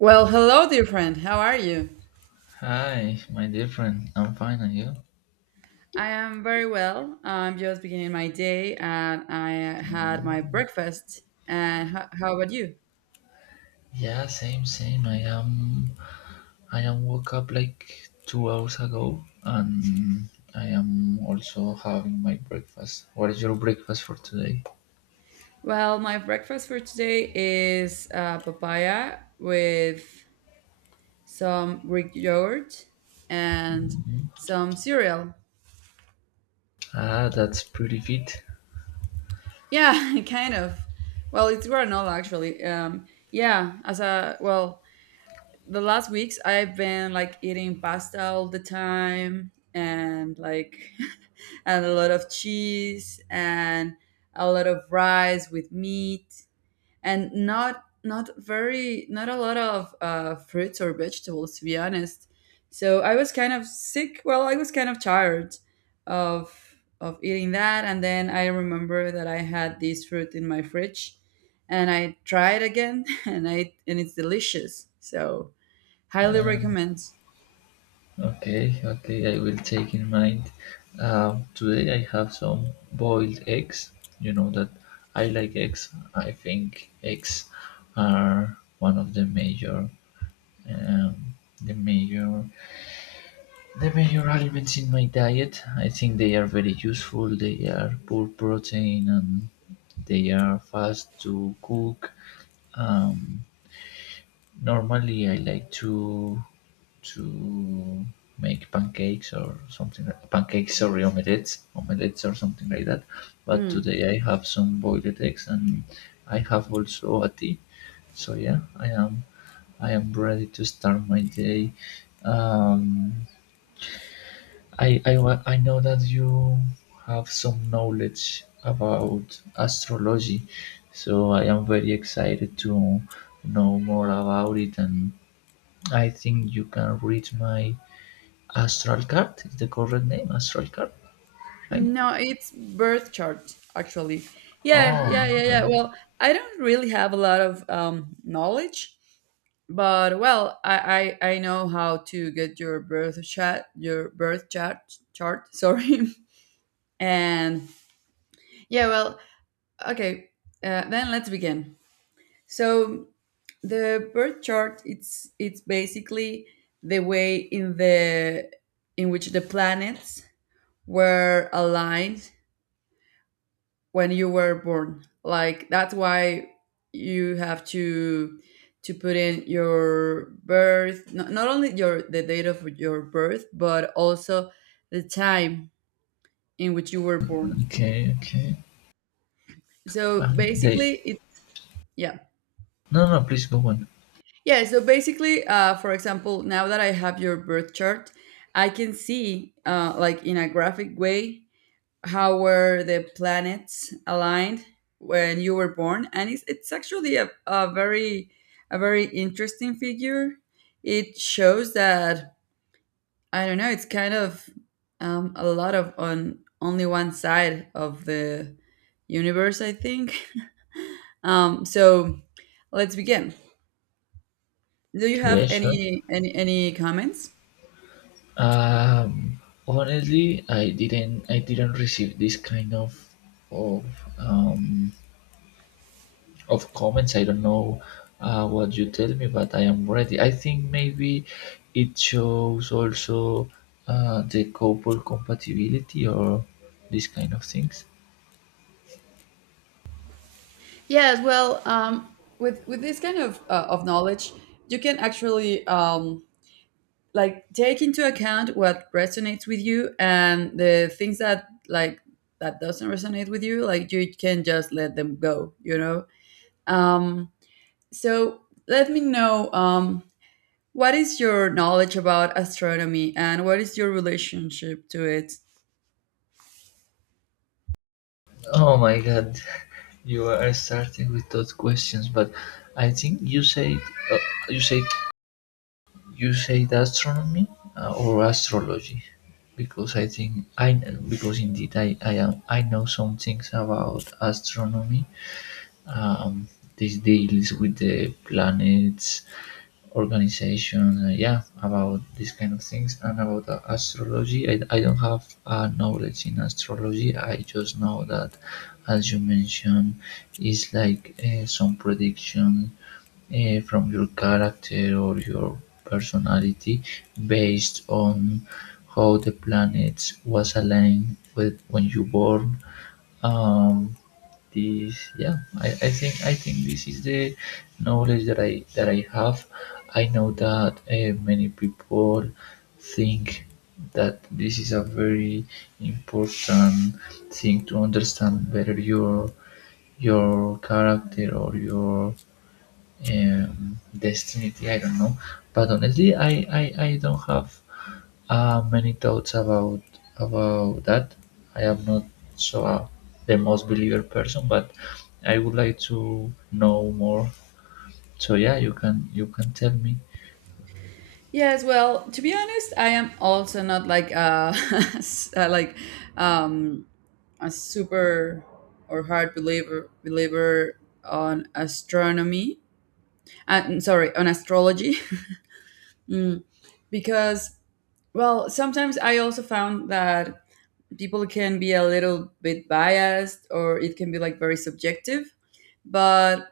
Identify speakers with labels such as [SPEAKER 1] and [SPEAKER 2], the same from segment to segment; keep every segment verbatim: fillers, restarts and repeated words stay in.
[SPEAKER 1] Well, hello, dear friend. How are you?
[SPEAKER 2] Hi, my dear friend. I'm fine, and you?
[SPEAKER 1] I am very well. I'm just beginning my day and I had my breakfast. And ho- how about you?
[SPEAKER 2] Yeah, same, same. I am. I am woke up like two hours ago, and I am also having my breakfast. What is your breakfast for today?
[SPEAKER 1] Well, my breakfast for today is uh, papaya with some Greek yogurt and some cereal.
[SPEAKER 2] Ah, that's pretty fit.
[SPEAKER 1] Yeah, kind of. Well, it's granola actually. Um, yeah, as a well, the last weeks I've been like eating pasta all the time and like and a lot of cheese and a lot of rice with meat and not not very not a lot of uh, fruits or vegetables to be honest. So I was kind of sick. Well, I was kind of tired of of eating that, and then I remember that I had this fruit in my fridge and I tried again and I and it's delicious. So highly
[SPEAKER 2] Um,
[SPEAKER 1] recommends.
[SPEAKER 2] okay, okay. I will take in mind. Um, today I have some boiled eggs. You know that I like eggs. I think eggs are one of the major, um, the major the major aliments in my diet. I think they are very useful. They are poor protein, and they are fast to cook. Um, Normally, I like to to make pancakes or something. Pancakes, sorry, omelettes, omelettes or something like that. But
[SPEAKER 1] Mm.
[SPEAKER 2] today I have some boiled eggs, and I have also a tea. So yeah, I am I am ready to start my day. Um, I, I, wa- I know that you have some knowledge about astrology, so I am very excited to know more about it. And I think you can read my astral card, is the correct name, astral card, right?
[SPEAKER 1] No, it's birth chart actually. Yeah,
[SPEAKER 2] Oh,
[SPEAKER 1] yeah, yeah,
[SPEAKER 2] yeah,
[SPEAKER 1] yeah. Well, I don't really have a lot of um, knowledge, but well, I, I I know how to get your birth chat, your birth chart chart. Sorry, and yeah, well, okay. Uh, then let's begin. So the birth chart, it's it's basically the way in the in which the planets were aligned when you were born. Like that's why you have to to put in your birth, not, not only your the date of your birth, but also the time in which you were born.
[SPEAKER 2] okay, okay.
[SPEAKER 1] So
[SPEAKER 2] And they,
[SPEAKER 1] basically, it yeah
[SPEAKER 2] no, no, please go on.
[SPEAKER 1] yeah. So basically, uh, for example, now that I have your birth chart, I can see uh, like in a graphic way how were the planets aligned when you were born, and it's, it's actually a, a very a very interesting figure. It shows that I don't know, it's kind of um, a lot of on only one side of the universe I think. Um, so let's begin. Do you have
[SPEAKER 2] Yeah, sure.
[SPEAKER 1] any any any comments?
[SPEAKER 2] Um, Honestly, I didn't, I didn't receive this kind of, of, um, of comments. I don't know uh, what you tell me, but I am ready. I think maybe it shows also uh, the couple compatibility or these kind of things.
[SPEAKER 1] Yes, well, um, with with this kind of uh, of knowledge you can actually um, like take into account what resonates with you, and the things that like that doesn't resonate with you, like you can just let them go, you know. um so let me know um what is your knowledge about astronomy and what is your relationship to it.
[SPEAKER 2] Oh my God, you are starting with those questions, but I think you said uh, you said you said astronomy uh, or astrology, because I think I because indeed I, I am I know some things about astronomy. Um, this deals with the planets, organization, uh, yeah, about these kind of things. And about uh, astrology, I, I don't have uh, knowledge in astrology. I just know that, as you mentioned, it's like uh, some prediction uh, from your character or your personality, based on how the planets was aligned with when you born. Um, this yeah, I, I think I think this is the knowledge that I that I have. I know that uh, many people think that this is a very important thing to understand better your your character or your um, destiny, I don't know. But honestly, I, I I don't have, ah, many thoughts about about that. I am not so uh, the most believer person, but I would like to know more. So yeah, you can you can tell me.
[SPEAKER 1] Yes, well, to be honest, I am also not like a, s- uh like um a super or hard believer believer on astronomy, uh, sorry, on astrology, because, well, sometimes I also found that people can be a little bit biased, or it can be like very subjective. But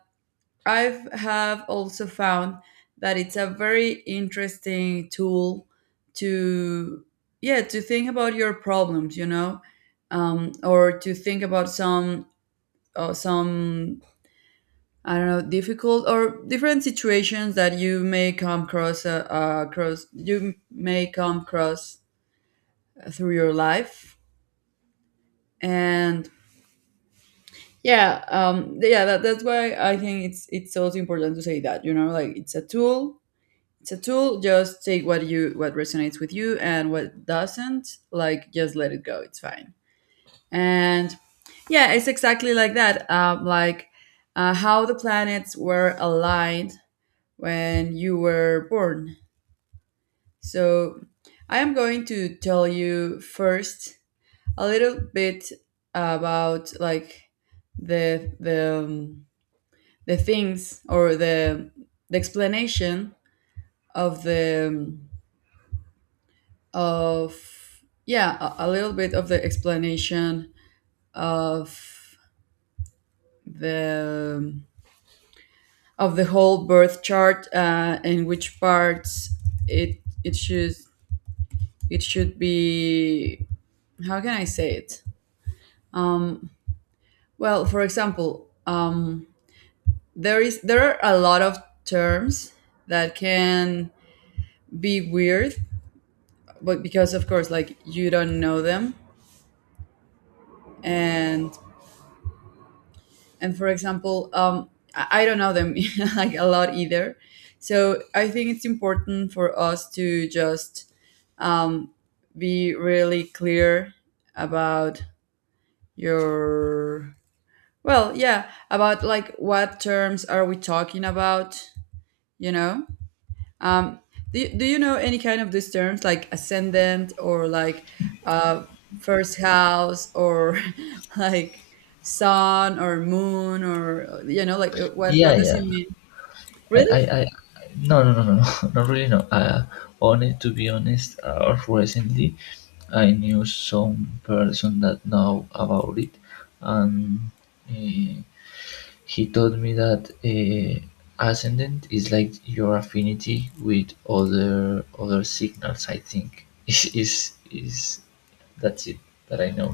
[SPEAKER 1] I've have also found that it's a very interesting tool to, yeah, to think about your problems, you know, um, or to think about some uh, some I don't know, difficult or different situations that you may come across, uh, uh, across you may come across through your life, and yeah, um, yeah, that, that's why I think it's it's also important to say that, you know, like it's a tool, it's a tool. Just take what you what resonates with you and what doesn't, like just let it go. It's fine, and yeah, it's exactly like that. Um, like uh, how the planets were aligned when you were born. So, I am going to tell you first a little bit about like the the um, the things or the the explanation of the um, of yeah a, a little bit of the explanation of the um, of the whole birth chart, uh, and which parts it it should it should be, how can I say it. Well, for example, um, there is there are a lot of terms that can be weird, but because of course, like you don't know them, and and for example, um, I, I don't know them like a lot either. So I think it's important for us to just um, be really clear about your well, yeah, about like what terms are we talking about, you know? Um, do, you- do you know any kind of these terms like ascendant or like uh, first house or like sun or moon, or you know, like uh, what what
[SPEAKER 2] Yeah,
[SPEAKER 1] does
[SPEAKER 2] yeah.
[SPEAKER 1] it mean?
[SPEAKER 2] I
[SPEAKER 1] Really?
[SPEAKER 2] I, I No, no, no, no, no, not really, no. Uh, only to be honest, uh, recently I knew some person that know about it, and. eh, He taught me that eh, ascendant is like your affinity with other other signals. I think is is is that's it that I know.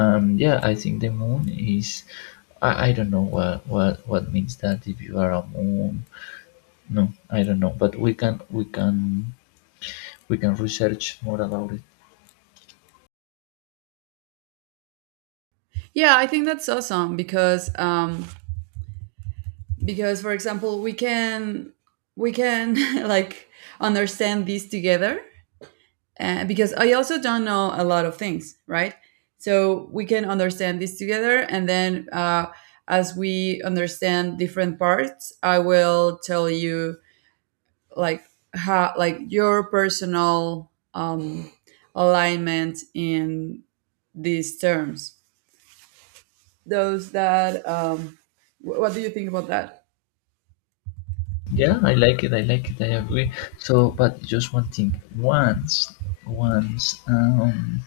[SPEAKER 2] Um, yeah, I think the moon is. I, I don't know what, what what means that if you are a moon. No, I don't know. But we can we can we can research more about it.
[SPEAKER 1] Yeah, I think that's awesome because um, because for example we can we can like understand these together, uh, because I also don't know a lot of things, right? So we can understand this together, and then uh, as we understand different parts, I will tell you like how like your personal um, alignment in these terms. Those that um, wh- what do you think about that?
[SPEAKER 2] Yeah, I like it. I like it. I agree. So, but just one thing. Once, once. Um,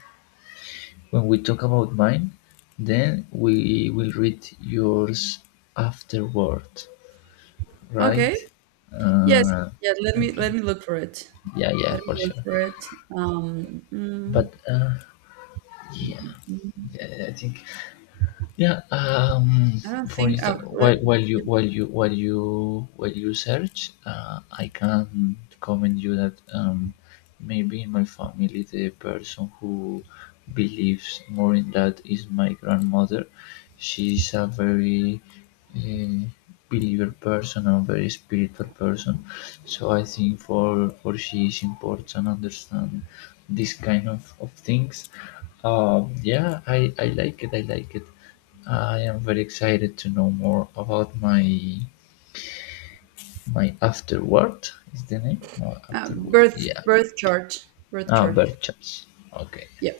[SPEAKER 2] When we talk about mine, then we will read yours afterward,
[SPEAKER 1] Okay.
[SPEAKER 2] right?
[SPEAKER 1] Yes.
[SPEAKER 2] Uh,
[SPEAKER 1] Yeah. Let me
[SPEAKER 2] okay.
[SPEAKER 1] let me look for it.
[SPEAKER 2] Yeah, yeah,
[SPEAKER 1] Let me
[SPEAKER 2] for
[SPEAKER 1] look
[SPEAKER 2] sure.
[SPEAKER 1] for it. Um, mm,
[SPEAKER 2] But uh, yeah,
[SPEAKER 1] mm,
[SPEAKER 2] yeah, I think yeah. Um,
[SPEAKER 1] I don't
[SPEAKER 2] for
[SPEAKER 1] think. Uh,
[SPEAKER 2] instance,
[SPEAKER 1] let,
[SPEAKER 2] while while you while you while you while you search, uh, I can comment you that um, maybe in my family the person who believes more in that is my grandmother. She's a very uh, believer person and very spiritual person. So I think for for she is important understand this kind of, of things. Um, yeah, I, I like it. I like it. I am very excited to know more about my my afterword. Is the name? No,
[SPEAKER 1] Uh,
[SPEAKER 2] afterword.
[SPEAKER 1] birth
[SPEAKER 2] Yeah.
[SPEAKER 1] birth chart birth
[SPEAKER 2] Ah,
[SPEAKER 1] chart.
[SPEAKER 2] Berchtesgaden. Okay.
[SPEAKER 1] Yeah.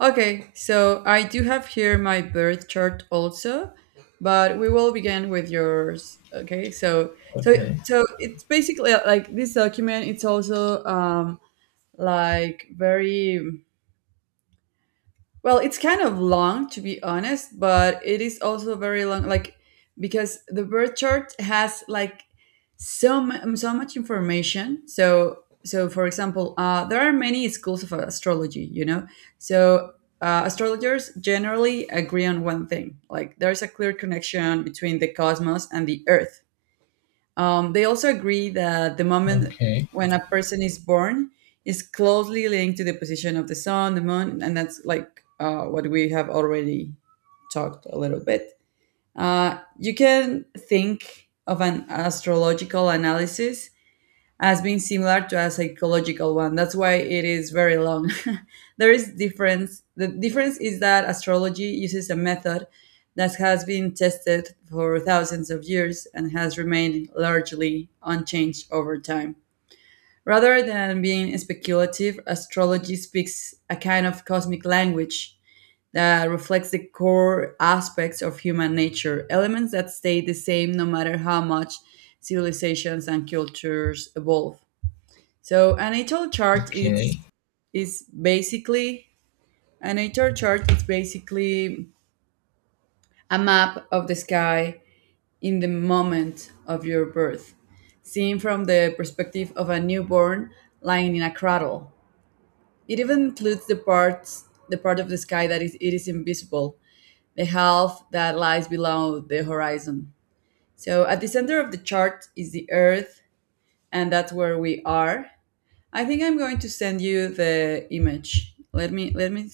[SPEAKER 1] Okay, so I do have here my birth chart also, but we will begin with yours. Okay, so so
[SPEAKER 2] Okay.
[SPEAKER 1] so it's basically uh, like this document, it's also um like very, well, it's kind of long to be honest, but it is also very long, like because the birth chart has like so mu- so much information. So so for example, uh, there are many schools of astrology, you know. So uh, astrologers generally agree on one thing, like there's a clear connection between the cosmos and the earth. Um, they also agree that the moment
[SPEAKER 2] Okay,
[SPEAKER 1] when a person is born is closely linked to the position of the sun, the moon, and that's like uh, what we have already talked a little bit. Uh, you can think of an astrological analysis has been similar to a psychological one. That's why it is very long. There is difference. The difference is that astrology uses a method that has been tested for thousands of years and has remained largely unchanged over time. Rather than being speculative, astrology speaks a kind of cosmic language that reflects the core aspects of human nature, elements that stay the same no matter how much civilizations and cultures evolve. So an H R chart
[SPEAKER 2] okay,
[SPEAKER 1] is is basically an H R chart is basically a map of the sky in the moment of your birth, seen from the perspective of a newborn lying in a cradle. It even includes the parts the part of the sky that is it is invisible, the half that lies below the horizon. So at the center of the chart is the earth, and that's where we are. I think I'm going to send you the image. Let me let me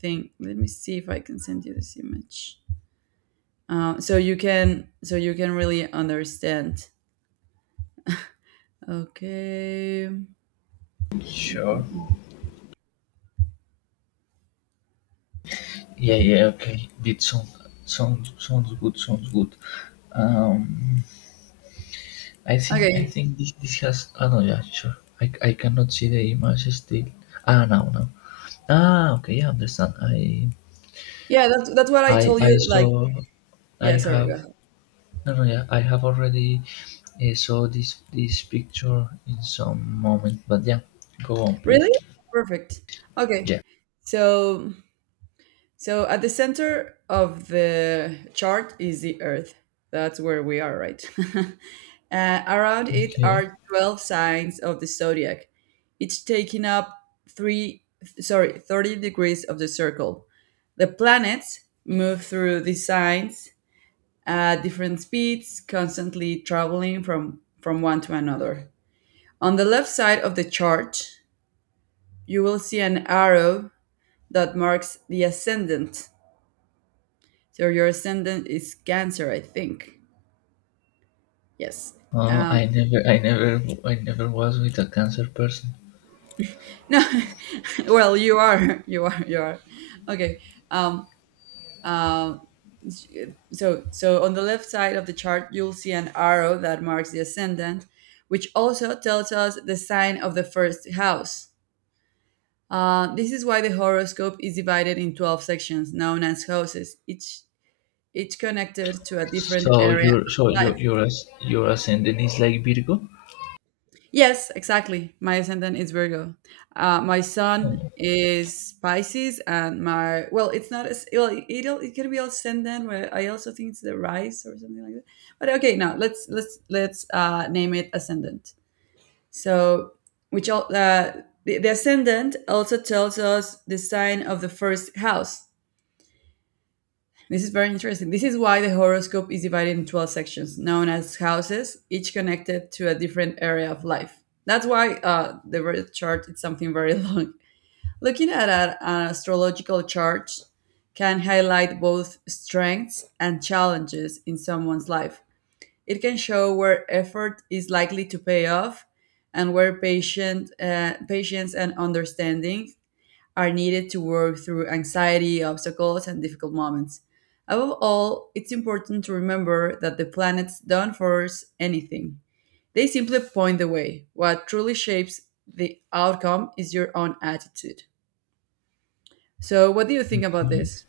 [SPEAKER 1] think. Let me see if I can send you this image. Uh, so you can so you can really understand. Okay.
[SPEAKER 2] sure. Yeah, yeah, okay. Did sounds sounds sounds good, sounds good. Um, I think I
[SPEAKER 1] Okay.
[SPEAKER 2] think this this has. Ah, no, yeah, sure. I, I cannot see the image still. Ah, no, no. Ah, okay, yeah, understand. I
[SPEAKER 1] Yeah, that's that's what I
[SPEAKER 2] I
[SPEAKER 1] told
[SPEAKER 2] I
[SPEAKER 1] you. Like,
[SPEAKER 2] saw. I
[SPEAKER 1] yeah. Sorry.
[SPEAKER 2] have.
[SPEAKER 1] Go ahead.
[SPEAKER 2] No, no, yeah. I have already uh, saw this this picture in some moment. But yeah, go on
[SPEAKER 1] Really?
[SPEAKER 2] please.
[SPEAKER 1] Perfect. Okay.
[SPEAKER 2] Yeah.
[SPEAKER 1] So so at the center of the chart is the Earth. That's where we are, right? Uh, around it
[SPEAKER 2] Okay.
[SPEAKER 1] are twelve signs of the zodiac, each taking up 3 sorry, thirty degrees of the circle. The planets move through these signs at different speeds, constantly traveling from from one to another. On the left side of the chart, you will see an arrow that marks the ascendant. So your ascendant is Cancer, I think. Yes.
[SPEAKER 2] Uh,
[SPEAKER 1] Um,
[SPEAKER 2] I never, I never, I never was with a Cancer person.
[SPEAKER 1] no, well, you are, you are, you are. Okay. Um, Uh. So, so on the left side of the chart, you'll see an arrow that marks the ascendant, which also tells us the sign of the first house. Uh, this is why the horoscope is divided in twelve sections, known as houses, each each connected to a different
[SPEAKER 2] So
[SPEAKER 1] area
[SPEAKER 2] you're, so
[SPEAKER 1] of
[SPEAKER 2] you're,
[SPEAKER 1] life.
[SPEAKER 2] you're, as, your ascendant is like Virgo.
[SPEAKER 1] Yes, exactly. My ascendant is Virgo. Uh, my sun
[SPEAKER 2] Oh,
[SPEAKER 1] is Pisces, and my well, it's not as well. It it can be ascendant, where I also think it's the rise or something like that. But okay, now let's let's let's uh, name it ascendant. So, which all uh, the, the ascendant also tells us the sign of the first house. This is very interesting. This is why the horoscope is divided in twelve sections, known as houses, each connected to a different area of life. That's why uh, the birth chart is something very long. Looking at a- an astrological chart can highlight both strengths and challenges in someone's life. It can show where effort is likely to pay off and where patient, uh, patience and understanding are needed to work through anxiety, obstacles, and difficult moments. Above all, it's important to remember that the planets don't force anything, they simply point the way. What truly shapes the outcome is your own attitude. So, what do you think about
[SPEAKER 2] okay.
[SPEAKER 1] this?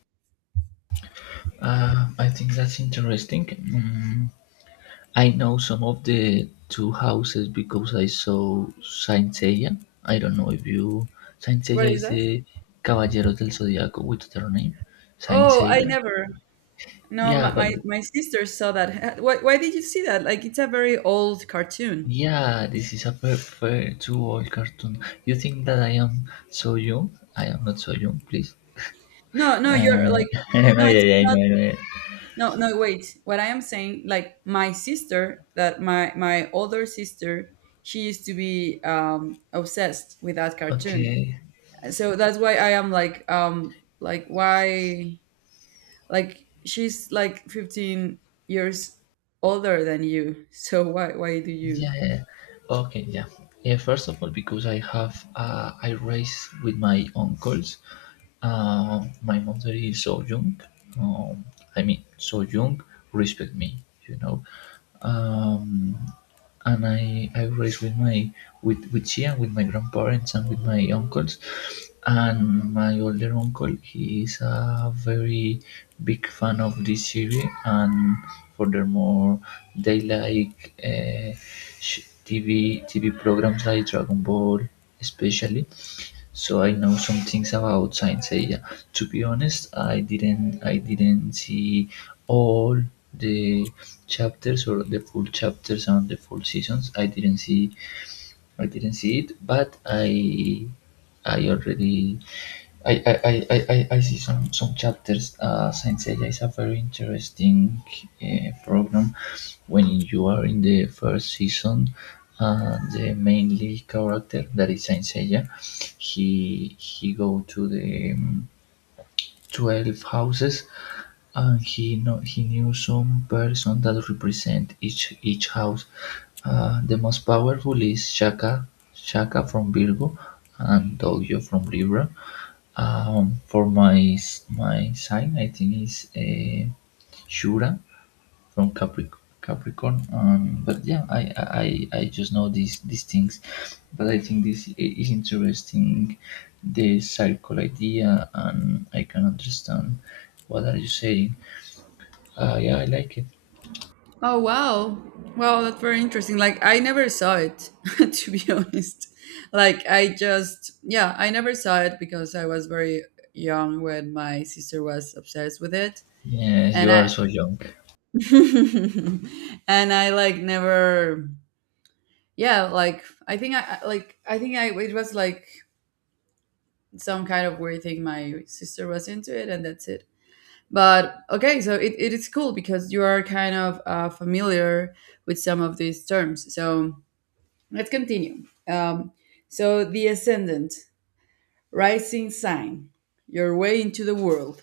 [SPEAKER 2] Uh, I think that's interesting. Mm, I know some of the two houses because I saw Saint Seiya. I don't know if you. Saint Seiya
[SPEAKER 1] What is
[SPEAKER 2] is
[SPEAKER 1] that?
[SPEAKER 2] the Caballeros del Zodiaco with their name. Saint
[SPEAKER 1] Oh, I
[SPEAKER 2] Seiya.
[SPEAKER 1] never. No,
[SPEAKER 2] Yeah,
[SPEAKER 1] my,
[SPEAKER 2] but
[SPEAKER 1] my, my sister saw that. Why, why did you see that? Like, it's a very old cartoon.
[SPEAKER 2] yeah, this is a perfect two-hour cartoon. You think that I am so young? I am not so young, please.
[SPEAKER 1] No, no, you're
[SPEAKER 2] Uh,
[SPEAKER 1] like,
[SPEAKER 2] no,
[SPEAKER 1] no,
[SPEAKER 2] yeah,
[SPEAKER 1] it's
[SPEAKER 2] yeah, I know,
[SPEAKER 1] not.
[SPEAKER 2] I know. Yeah.
[SPEAKER 1] No, no, wait. What I am saying, like my sister, that my my older sister, she used to be um, obsessed with that cartoon.
[SPEAKER 2] Okay,
[SPEAKER 1] So that's why I am like, um, like why, like she's like fifteen years older than you. So why why do you?
[SPEAKER 2] yeah, yeah. Okay, yeah. Yeah, first of all, because I have uh, I raised with my uncles. Uh, my mother is so young. Um, I mean, so young. Respect me, you know. Um, and I I raised with my with with she, and with my grandparents, and with my uncles. And my older uncle, he is a very big fan of this series, and furthermore, they like uh, sh- T V T V programs like Dragon Ball, especially. So I know some things about Saint Seiya. To be honest, I didn't I didn't see all the chapters, or the full chapters and the full seasons. I didn't see I didn't see it, but I I already I I, I, I, I- I see some some chapters. Uh, Saint Seiya is a very interesting uh, program when you are in the first season. Uh, the mainly character that is Saint Seiya, he he go to the um, twelve houses, and he know, he knew some person that represent each each house. Uh, the most powerful is Shaka, Shaka from Virgo, and Dojo from Libra. Um, for my s- my sign, I think is uh, Shura from Capric Capricorn. Um, but yeah, I, I I just know these these things, but I think this i- is interesting, the circle idea, and I can understand what are you saying. Uh, yeah, I like it.
[SPEAKER 1] Oh, wow. Wow, that's very interesting. Like I never saw it to be honest. Like I just yeah, I never saw it because I was very young when my sister was obsessed with it.
[SPEAKER 2] Yes,
[SPEAKER 1] And
[SPEAKER 2] you
[SPEAKER 1] I
[SPEAKER 2] are so young.
[SPEAKER 1] and I like never, yeah, like I think I I- like I think I it was like some kind of weird thing my sister was into it, and that's it. But okay, so it, it is cool because you are kind of uh, familiar with some of these terms. So let's continue. Um, so, the ascendant, rising sign, your way into the world.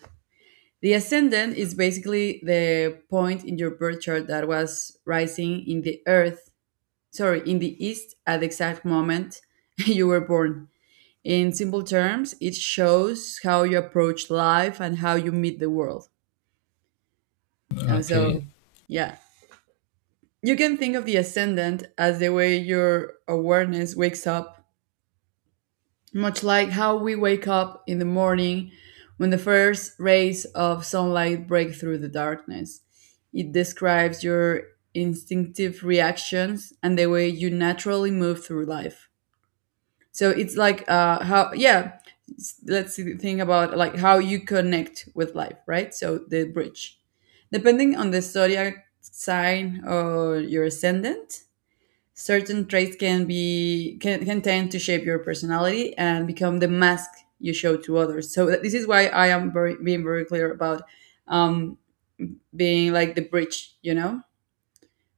[SPEAKER 1] The ascendant is basically the point in your birth chart that was rising in the earth, sorry, in the east at the exact moment you were born. In simple terms, it shows how you approach life and how you meet the world. Uh,
[SPEAKER 2] Okay,
[SPEAKER 1] so, yeah. You can think of the ascendant as the way your awareness wakes up, much like how we wake up in the morning when the first rays of sunlight break through the darkness. It describes your instinctive reactions and the way you naturally move through life. So it's like uh, how, yeah, s- let's see- think about like how you connect with life, right? So the bridge. Depending on the zodiac sign or your ascendant, certain traits can be can, can tend to shape your personality and become the mask you show to others, so that- this is why I am very being very clear about um being like the bridge, you know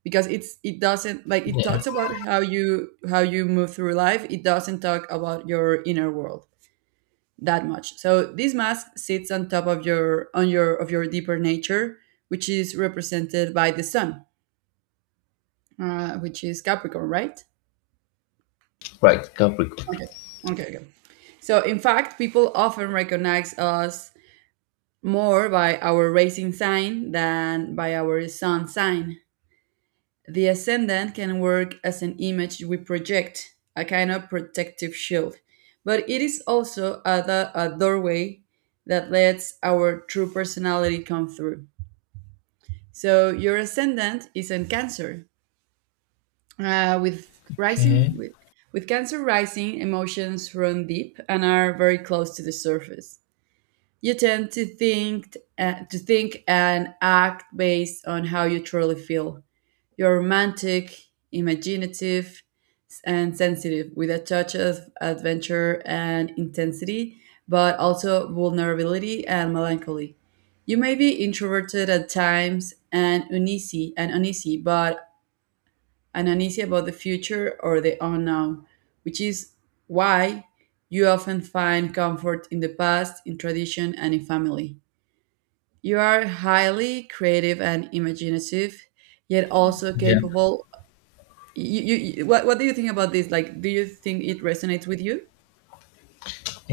[SPEAKER 1] because it's it doesn't, like, it
[SPEAKER 2] yeah,
[SPEAKER 1] talks about how you how you move through life. It doesn't talk about your inner world that much, so this mask sits on top of your on your of your deeper nature, which is represented by the sun, uh, which is Capricorn, right?
[SPEAKER 2] right, Capricorn.
[SPEAKER 1] Okay. Okay, okay. So, in fact, people often recognize us more by our rising sign than by our sun sign. The ascendant can work as an image we project, a kind of protective shield, but it is also a, do- a doorway that lets our true personality come through. So, your ascendant is in Cancer, uh, with
[SPEAKER 2] Okay,
[SPEAKER 1] rising with, with Cancer rising, emotions run deep and are very close to the surface. You tend to think uh, to think and act based on how you truly feel. You're romantic, imaginative, and sensitive, with a touch of adventure and intensity, but also vulnerability and melancholy. You may be introverted at times and uneasy and uneasy, but and uneasy about the future or the unknown, which is why you often find comfort in the past, in tradition, and in family. You are highly creative and imaginative, yet also
[SPEAKER 2] yeah.
[SPEAKER 1] capable. You, you, you- what, what do you think about this? Like, do you think it resonates with you?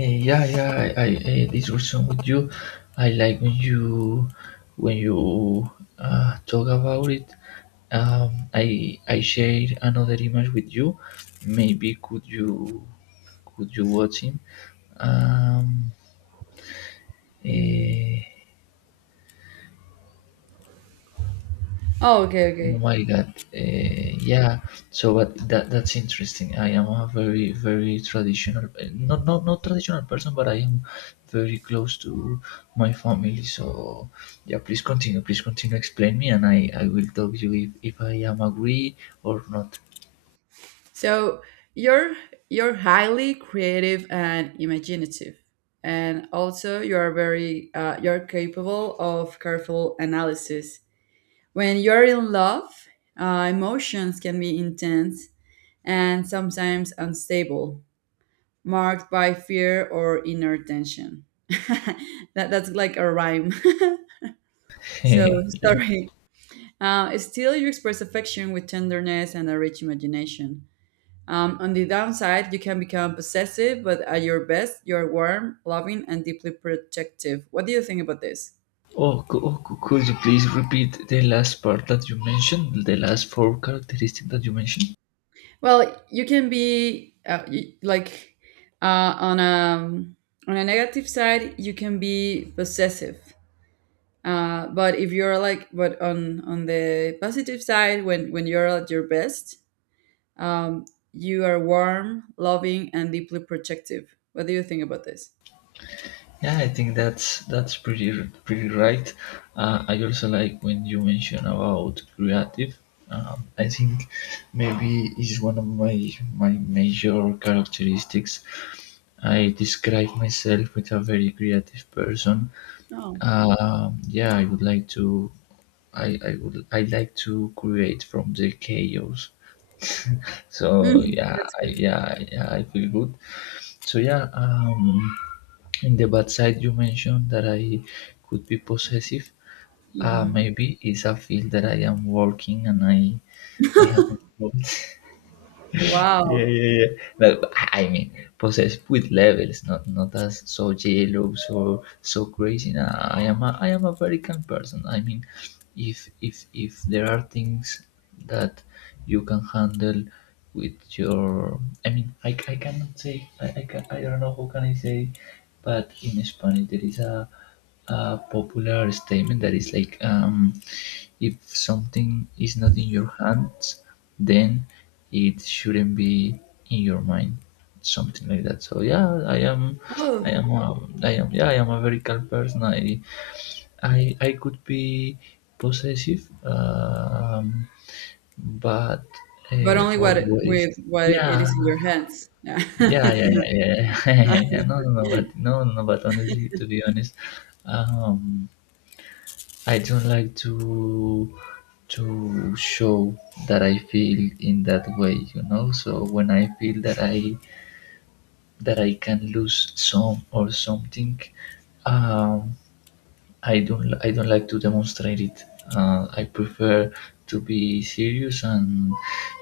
[SPEAKER 2] Eh, yeah, yeah, I, I, I this reason with you. I like when you when you uh, talk about it. Um, I I share another image with you. Maybe could you could you watch him? Um,
[SPEAKER 1] Mm.
[SPEAKER 2] eh,
[SPEAKER 1] Oh, okay,
[SPEAKER 2] Oh
[SPEAKER 1] okay.
[SPEAKER 2] my God. Uh, yeah. So, but that that's interesting. I am a very, very traditional, eh, not not not traditional person, but I am very close to my family. So, yeah. Please continue. Please continue. Explain me, and I I will tell you if if I am agree or not.
[SPEAKER 1] So you're you're highly creative and imaginative, and also you are very uh, you're capable of careful analysis. When you're in love, uh, emotions can be intense and sometimes unstable, marked by fear or inner tension. that, that's like a rhyme. So,
[SPEAKER 2] Yeah.
[SPEAKER 1] sorry. Uh, still, you express affection with tenderness and a rich imagination. Um, on the downside, you can become possessive, but at your best, you're warm, loving, and deeply protective. What do you think about this?
[SPEAKER 2] Oh, cou- oh, cou- could you please repeat the last part that you mentioned? The last four characteristics that you mentioned.
[SPEAKER 1] Well, you can be uh, y like, uh, on a um, on a negative side, you can be possessive. Uh, but if you're like, but on on the positive side, when when you're at your best, um, you are warm, loving, and deeply protective. What do you think about this?
[SPEAKER 2] Yeah, I think that's that's pretty, pretty right. Uh, I also like when you mention about creative. Um, I think maybe is one of my my major characteristics. I describe myself with a very creative person.
[SPEAKER 1] No.
[SPEAKER 2] Um, yeah, I would like to. I, I would I like to create from the chaos. So
[SPEAKER 1] Mhm,
[SPEAKER 2] yeah,
[SPEAKER 1] that's
[SPEAKER 2] I,
[SPEAKER 1] cool!
[SPEAKER 2] yeah, yeah, I feel good. So yeah, um, in the bad side, you mentioned that I could be possessive. Uh,
[SPEAKER 1] Hmm.
[SPEAKER 2] maybe it's a field that I am working, and I, I have not. Yeah,
[SPEAKER 1] Wow.
[SPEAKER 2] yeah, yeah. No, but I mean, possessed with levels, not not as so jealous or so crazy. Nah, I am a I am a very calm person. I mean, if if if there are things that you can handle with your, I mean, I, I cannot say, I, I can, I don't know how can I say, but in Spanish there is a a popular statement that is like, um, if something is not in your hands, then it shouldn't be in your mind, something like that. So yeah, I am I
[SPEAKER 1] Oh,
[SPEAKER 2] am a, I am yeah, I am a very calm person. I I, I could be possessive, um but
[SPEAKER 1] but
[SPEAKER 2] uh,
[SPEAKER 1] only what
[SPEAKER 2] always.
[SPEAKER 1] with what it
[SPEAKER 2] Yeah,
[SPEAKER 1] is in your hands. Yeah.
[SPEAKER 2] yeah, yeah, yeah, yeah, yeah. Yeah, no no no, but no no no, but honestly, to be honest, um I don't like to to show that I feel in that way, you know. So when I feel that I that I can lose some or something, um, I don't, I don't like to demonstrate it. Uh, I prefer to be serious, and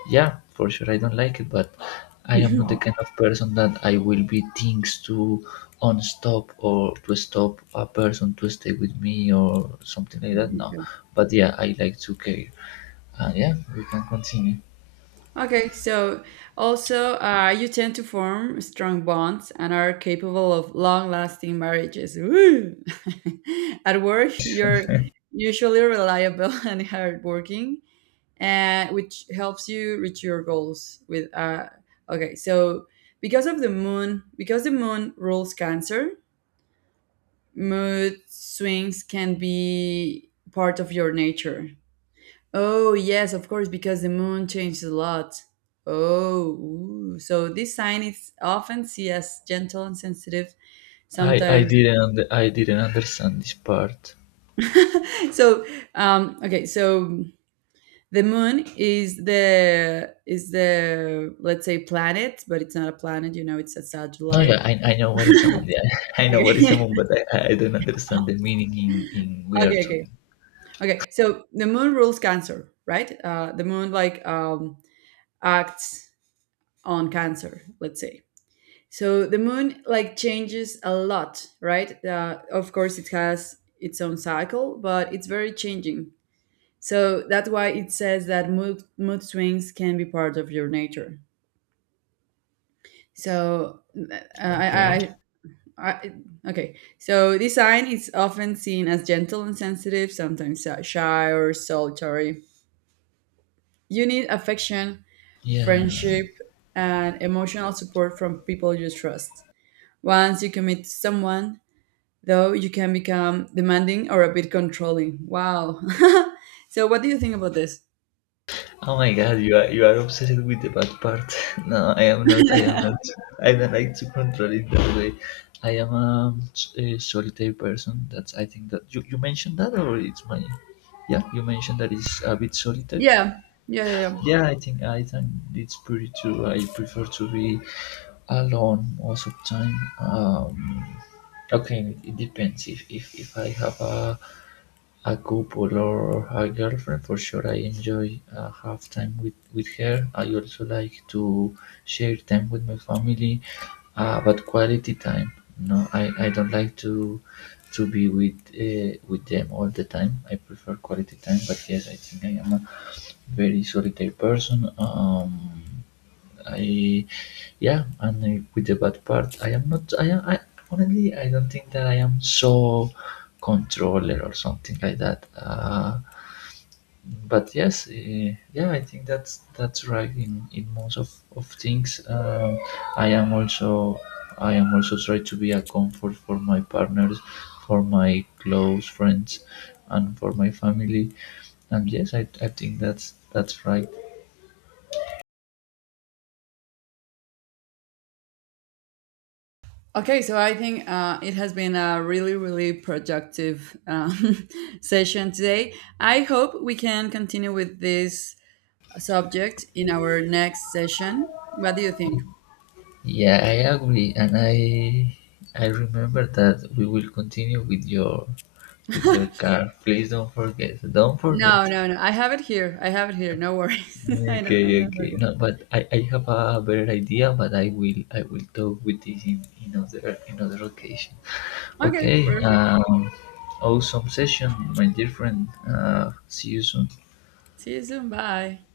[SPEAKER 2] yeah, for sure I don't like it, but I am not the kind of person that I will be things to unstop, or to stop a person to stay with me or something like that. No,
[SPEAKER 1] Okay.
[SPEAKER 2] but yeah, I like to care. Uh, yeah, we can continue.
[SPEAKER 1] Okay, so also uh, you tend to form strong bonds and are capable of long-lasting marriages. Woo! At work, you're usually reliable and hardworking, and which helps you reach your goals. With uh, Okay, so because of the moon, because the moon rules Cancer, mood swings can be part of your nature. Oh, yes, of course, because the moon changes a lot. Oh, ooh. So this sign is often seen as gentle and sensitive
[SPEAKER 2] I I
[SPEAKER 1] sometimes.
[SPEAKER 2] didn't und- I didn't understand this part.
[SPEAKER 1] So, um, okay, so the moon is the is the let's say planet, but it's not a planet. You know, it's a
[SPEAKER 2] No,
[SPEAKER 1] satellite.
[SPEAKER 2] yeah, I, I know what is a moon. Yeah, I know what is a
[SPEAKER 1] Okay,
[SPEAKER 2] moon, but I, I don't understand the meaning in in we are
[SPEAKER 1] okay, okay,
[SPEAKER 2] talking.
[SPEAKER 1] okay. So the moon rules Cancer, right? Uh, the moon, like, um, acts on Cancer, let's say. So the moon, like, changes a lot, right? Uh, of course, it has its own cycle, but it's very changing. So that's why it says that mood mood swings can be part of your nature. So uh, I,
[SPEAKER 2] Okay.
[SPEAKER 1] I, I okay. So this sign is often seen as gentle and sensitive, sometimes uh, shy or solitary. You need affection,
[SPEAKER 2] Yeah.
[SPEAKER 1] friendship, and emotional support from people you trust. Once you commit to someone, though you can become demanding or a bit controlling. Wow. So, what do you think about this?
[SPEAKER 2] Oh my God, you are you are obsessed with the bad part. No, I am not. I am not. I don't like to control it that way. I am a, a solitary person. That's, I think that you, you mentioned that, or it's my, yeah, you mentioned that it's a bit solitary.
[SPEAKER 1] Yeah, yeah, yeah, yeah.
[SPEAKER 2] Yeah, I think I think it's pretty true. I prefer to be alone most of the time. Um, okay, it depends if if if I have a a couple or a girlfriend. For sure, I enjoy uh, have time with, with her. I also like to share time with my family, uh, but quality time. No, I, I don't like to to be with uh, with them all the time. I prefer quality time. But yes, I think I am a very solitary person. Um I Yeah, and uh, with the bad part, I am not. I am. I, honestly, I don't think that I am so controller or something like that. Uh, but yes, uh, yeah, I think that's that's right in in most of of things. Um, I am also I am also trying to be a comfort for my partners, for my close friends, and for my family. And yes, I, I think that's that's right.
[SPEAKER 1] Okay, so I think uh, it has been a really, really productive um, session today. I hope we can continue with this subject in our next session. What do you think?
[SPEAKER 2] Yeah, I agree, and I I remember that we will continue with your with your car. Please don't forget. Don't
[SPEAKER 1] No,
[SPEAKER 2] forget.
[SPEAKER 1] no, no. I have it here. I have it here. No worries. I, don't, I
[SPEAKER 2] Okay,
[SPEAKER 1] never
[SPEAKER 2] okay.
[SPEAKER 1] did.
[SPEAKER 2] No, but I, I have a better idea, but I will I will talk with this in, in other, in other occasion.
[SPEAKER 1] Okay,
[SPEAKER 2] Okay.
[SPEAKER 1] perfect.
[SPEAKER 2] Um, awesome session, my dear friend. Uh, see you soon.
[SPEAKER 1] See you soon. Bye.